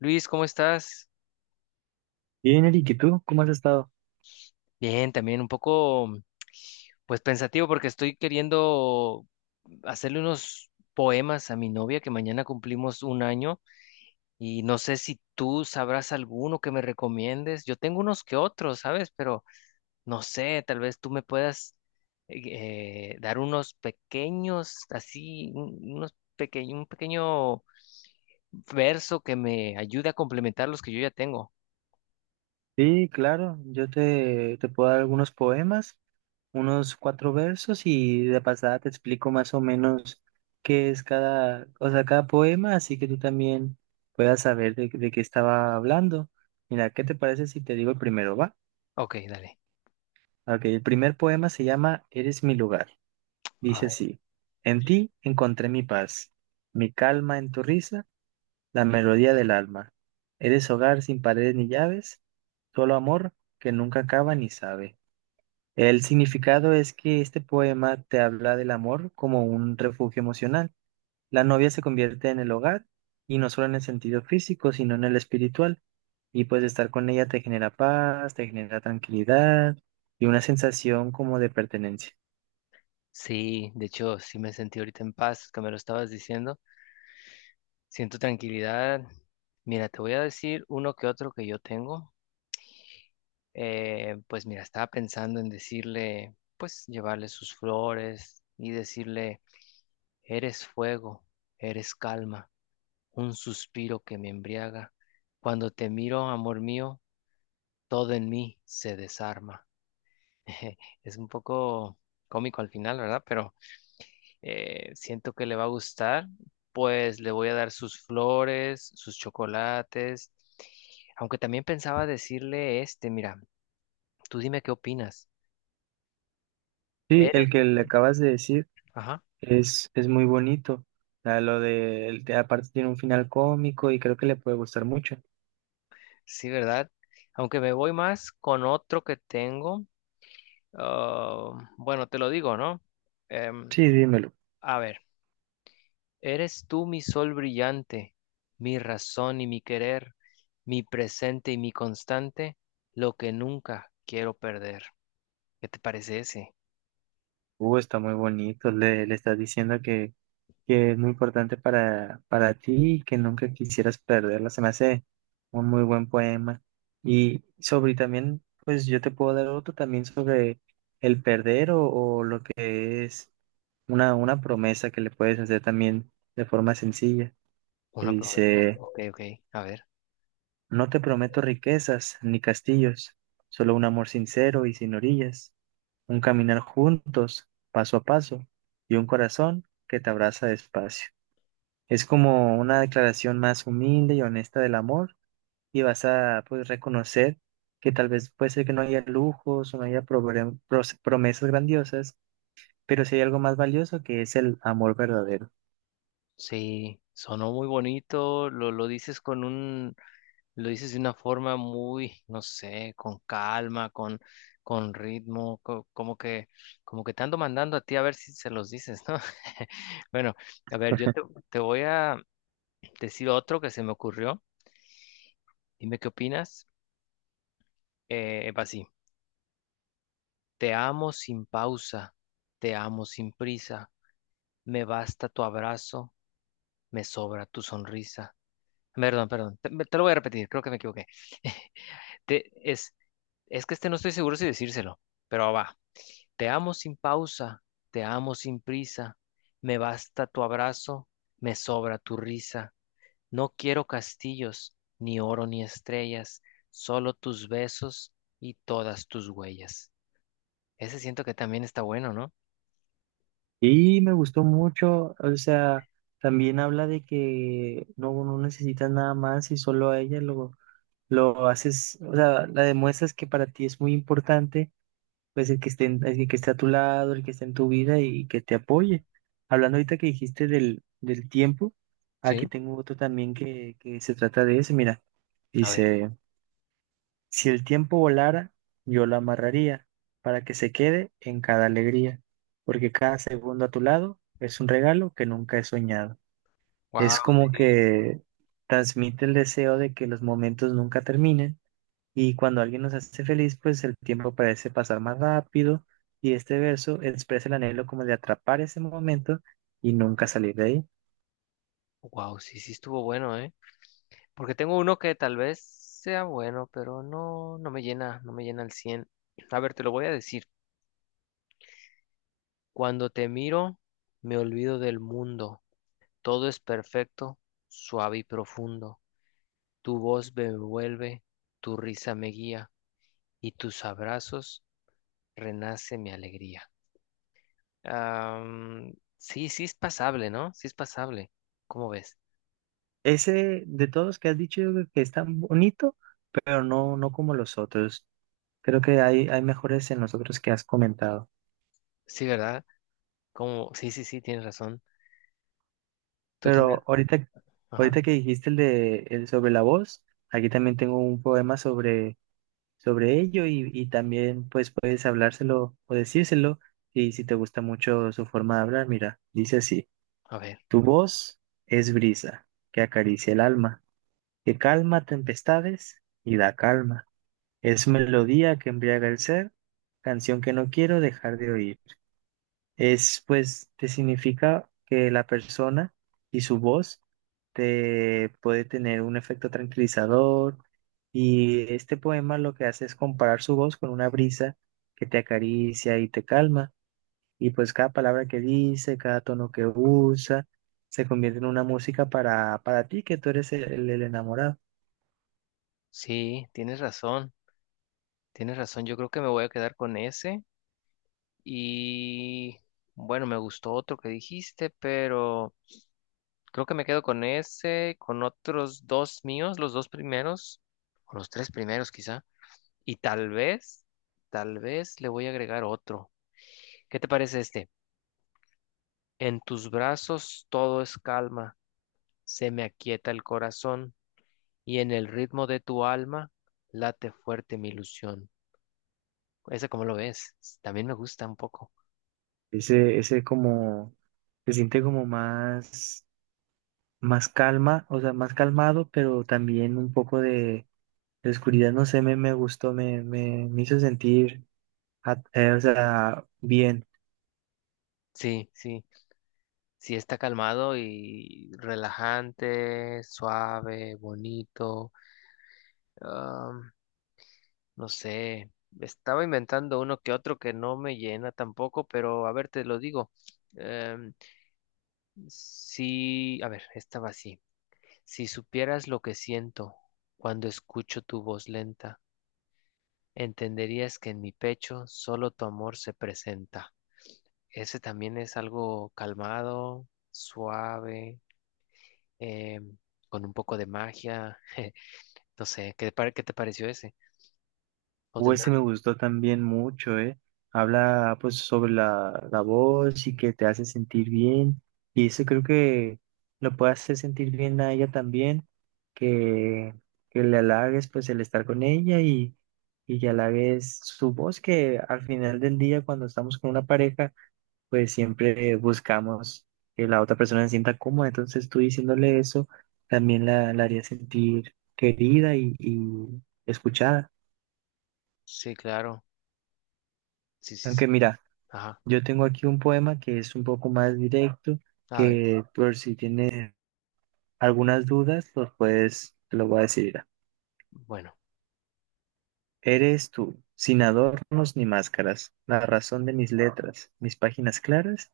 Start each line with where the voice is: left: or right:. left: Luis, ¿cómo estás?
right: Bien, Eric, ¿y tú cómo has estado?
left: Bien, también un poco, pues pensativo porque estoy queriendo hacerle unos poemas a mi novia que mañana cumplimos 1 año y no sé si tú sabrás alguno que me recomiendes. Yo tengo unos que otros, ¿sabes? Pero no sé, tal vez tú me puedas dar unos pequeños, así, unos pequeño, un pequeño verso que me ayude a complementar los que yo ya tengo.
right: Sí, claro, yo te puedo dar algunos poemas, unos cuatro versos y de pasada te explico más o menos qué es cada, o sea, cada poema, así que tú también puedas saber de qué estaba hablando. Mira, ¿qué te parece si te digo el primero, va?
left: Ok, dale.
right: Ok, el primer poema se llama Eres mi lugar. Dice así, en ti encontré mi paz, mi calma en tu risa la melodía del alma. Eres hogar sin paredes ni llaves, solo amor que nunca acaba ni sabe. El significado es que este poema te habla del amor como un refugio emocional. La novia se convierte en el hogar y no solo en el sentido físico, sino en el espiritual. Y pues estar con ella te genera paz, te genera tranquilidad y una sensación como de pertenencia.
left: Sí, de hecho, sí me sentí ahorita en paz, que me lo estabas diciendo. Siento tranquilidad. Mira, te voy a decir uno que otro que yo tengo. Pues mira, estaba pensando en decirle, pues llevarle sus flores y decirle, eres fuego, eres calma, un suspiro que me embriaga. Cuando te miro, amor mío, todo en mí se desarma. Es un poco cómico al final, ¿verdad? Pero siento que le va a gustar, pues le voy a dar sus flores, sus chocolates, aunque también pensaba decirle este, mira, tú dime qué opinas.
right: Sí,
left: ¿Eres?
right: el que le acabas de decir.
left: Ajá,
right: Es muy bonito. Ah, lo de, el- aparte tiene un final cómico y creo que le puede gustar mucho.
left: sí, ¿verdad? Aunque me voy más con otro que tengo, ah, bueno, te lo digo, ¿no? Em,
right: Sí, dímelo.
left: a ver, eres tú mi sol brillante, mi razón y mi querer, mi presente y mi constante, lo que nunca quiero perder. ¿Qué te parece ese?
right: Está muy bonito. Le estás diciendo que es muy importante para ti y que nunca quisieras perderla. Se me hace un muy buen poema. Y sobre también, pues yo te puedo dar otro también sobre el perder o lo que es una promesa que le puedes hacer también de forma sencilla. Que
left: Una promesa.
right: dice.
left: Ok, ok. A ver.
right: No te prometo riquezas ni castillos, solo un amor sincero y sin orillas, un caminar juntos, paso a paso, y un corazón que te abraza despacio. Es como una declaración más humilde y honesta del amor y vas a pues, reconocer que tal vez puede ser que no haya lujos o no haya promesas grandiosas, pero sí hay algo más valioso que es el amor verdadero.
left: Sí, sonó muy bonito. Lo dices con un, lo dices de una forma muy, no sé, con calma, con ritmo, como que te ando mandando a ti a ver si se los dices, ¿no? Bueno, a ver, te voy a decir otro que se me ocurrió. Dime qué opinas. Va así. Te amo sin pausa, te amo sin prisa. Me basta tu abrazo, me sobra tu sonrisa. Perdón, perdón. Te lo voy a repetir, creo que me equivoqué. Te- es, es que este no estoy seguro si decírselo, pero va. Te amo sin pausa, te amo sin prisa. Me basta tu abrazo, me sobra tu risa. No quiero castillos, ni oro ni estrellas, solo tus besos y todas tus huellas. Ese siento que también está bueno, ¿no?
right: Y me gustó mucho, o sea, también habla de que no, no necesitas nada más y solo a ella lo haces, o sea, la demuestras que para ti es muy importante, pues el que esté, en- el que esté a tu lado, el que esté en tu vida y que te apoye. Hablando ahorita que dijiste del tiempo, aquí
left: Sí.
right: tengo otro también que se trata de eso, mira,
left: A ver.
right: dice... Si el tiempo volara, yo lo amarraría para que se quede en cada alegría, porque cada segundo a tu lado es un regalo que nunca he soñado.
left: Wow,
right: Es como
left: sí.
right: que transmite el deseo de que los momentos nunca terminen y cuando alguien nos hace feliz, pues el tiempo parece pasar más rápido y este verso expresa el anhelo como de atrapar ese momento y nunca salir de ahí.
left: Wow, sí, sí estuvo bueno, ¿eh? Porque tengo uno que tal vez sea bueno, pero no, no me llena, no me llena al 100. A ver, te lo voy a decir. Cuando te miro, me olvido del mundo. Todo es perfecto, suave y profundo. Tu voz me envuelve, tu risa me guía y tus abrazos renace mi alegría. Am, sí, sí es pasable, ¿no? Sí es pasable. ¿Cómo ves?
right: Ese de todos que has dicho yo creo que es tan bonito, pero no, no como los otros. Creo que hay mejores en los otros que has comentado.
left: Sí, ¿verdad? Como, sí, sí, sí, tienes razón. Tú tendrás...
right: Pero ahorita,
left: Ajá,
right: ahorita que dijiste el de el sobre la voz, aquí también tengo un poema sobre, sobre ello y también pues puedes hablárselo o decírselo y si te gusta mucho su forma de hablar, mira, dice así,
left: a ver.
right: tu voz es brisa que acaricia el alma, que calma tempestades y da calma. Es melodía que embriaga el ser, canción que no quiero dejar de oír. Es pues te significa que la persona y su voz te puede tener un efecto tranquilizador y este poema lo que hace es comparar su voz con una brisa que te acaricia y te calma y pues cada palabra que dice, cada tono que usa se convierte en una música para ti que tú eres el enamorado.
left: Sí, tienes razón. Tienes razón, yo creo que me voy a quedar con ese. Y bueno, me gustó otro que dijiste, pero creo que me quedo con ese, con otros dos míos, los dos primeros, o los tres primeros quizá. Y tal vez le voy a agregar otro. ¿Qué te parece este? En tus brazos todo es calma, se me aquieta el corazón y en el ritmo de tu alma late fuerte mi ilusión. ¿Ese cómo lo ves? También me gusta un poco.
right: Ese como se siente como más más calma, o sea, más calmado, pero también un poco de la oscuridad, no sé, me gustó, me hizo sentir, o sea, bien.
left: Sí, sí. Sí está calmado y relajante, suave, bonito. am, no sé, estaba inventando uno que otro que no me llena tampoco, pero a ver, te lo digo. Em, si, a ver, estaba así. Si supieras lo que siento cuando escucho tu voz lenta, entenderías que en mi pecho solo tu amor se presenta. Ese también es algo calmado, suave. eh, con un poco de magia. No sé, ¿ qué te pareció ese? ¿O tendrá?
right: Ese me gustó también mucho, ¿eh? Habla, pues, sobre la voz y que te hace sentir bien. Y eso creo que lo puede hacer sentir bien a ella también, que, que le halagues, pues, el estar con ella y que halagues su voz, que al final del día, cuando estamos con una pareja, pues siempre buscamos que la otra persona se sienta cómoda. Entonces tú diciéndole eso también la haría sentir querida y escuchada.
left: Sí, claro. Sí, sí,
right: Aunque
left: sí.
right: mira,
left: Ajá.
right: yo tengo aquí un poema que es un poco más directo,
left: A ver.
right: que por si tienes algunas dudas, los puedes, te lo voy a decir. Mira.
left: Bueno.
right: Eres tú, sin adornos ni máscaras, la razón de mis letras, mis páginas claras.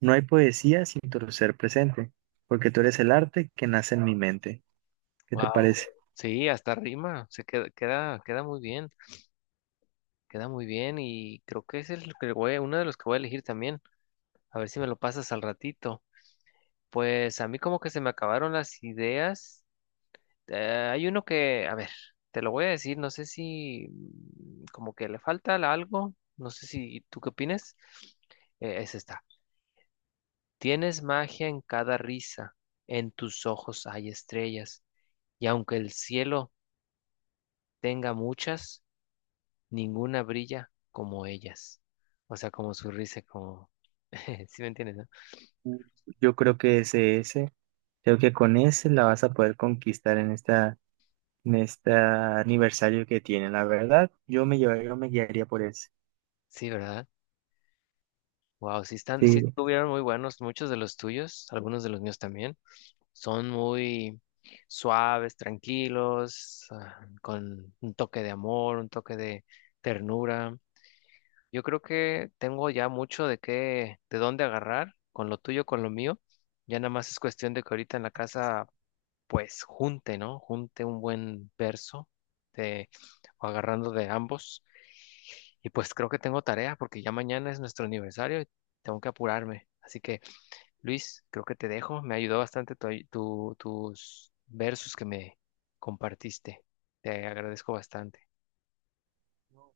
right: No hay poesía sin tu ser presente, porque tú eres el arte que nace en mi mente. ¿Qué te
left: Wow.
right: parece?
left: Sí, hasta rima. Se queda, queda, queda muy bien. Queda muy bien. Y creo que ese es el que voy, uno de los que voy a elegir también. A ver si me lo pasas al ratito. Pues a mí como que se me acabaron las ideas. Hay uno que, a ver, te lo voy a decir, no sé si como que le falta algo, no sé si tú qué opinas. Es esta. Tienes magia en cada risa, en tus ojos hay estrellas, y aunque el cielo tenga muchas, ninguna brilla como ellas. O sea, como su risa, como... ¿Sí me entiendes, no?
right: Yo creo que es ese. Creo que con ese la vas a poder conquistar en esta, en este aniversario que tiene. La verdad, yo me llevaría, yo me guiaría por ese.
left: Sí, ¿verdad? Wow, sí están, sí
right: Sí,
left: estuvieron muy buenos, muchos de los tuyos, algunos de los míos también. Son muy suaves, tranquilos, ah, con un toque de amor, un toque de ternura. Yo creo que tengo ya mucho de qué, de dónde agarrar con lo tuyo, con lo mío. Ya nada más es cuestión de que ahorita en la casa, pues junte, ¿no? Junte un buen verso de, o agarrando de ambos. Y pues creo que tengo tarea porque ya mañana es nuestro aniversario y tengo que apurarme. Así que Luis, creo que te dejo. Me ayudó bastante tus versos que me compartiste. Te agradezco bastante.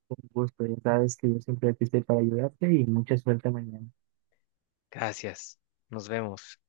right: con gusto. Ya sabes que yo siempre aquí estoy para ayudarte y mucha suerte mañana.
left: Gracias. Nos vemos.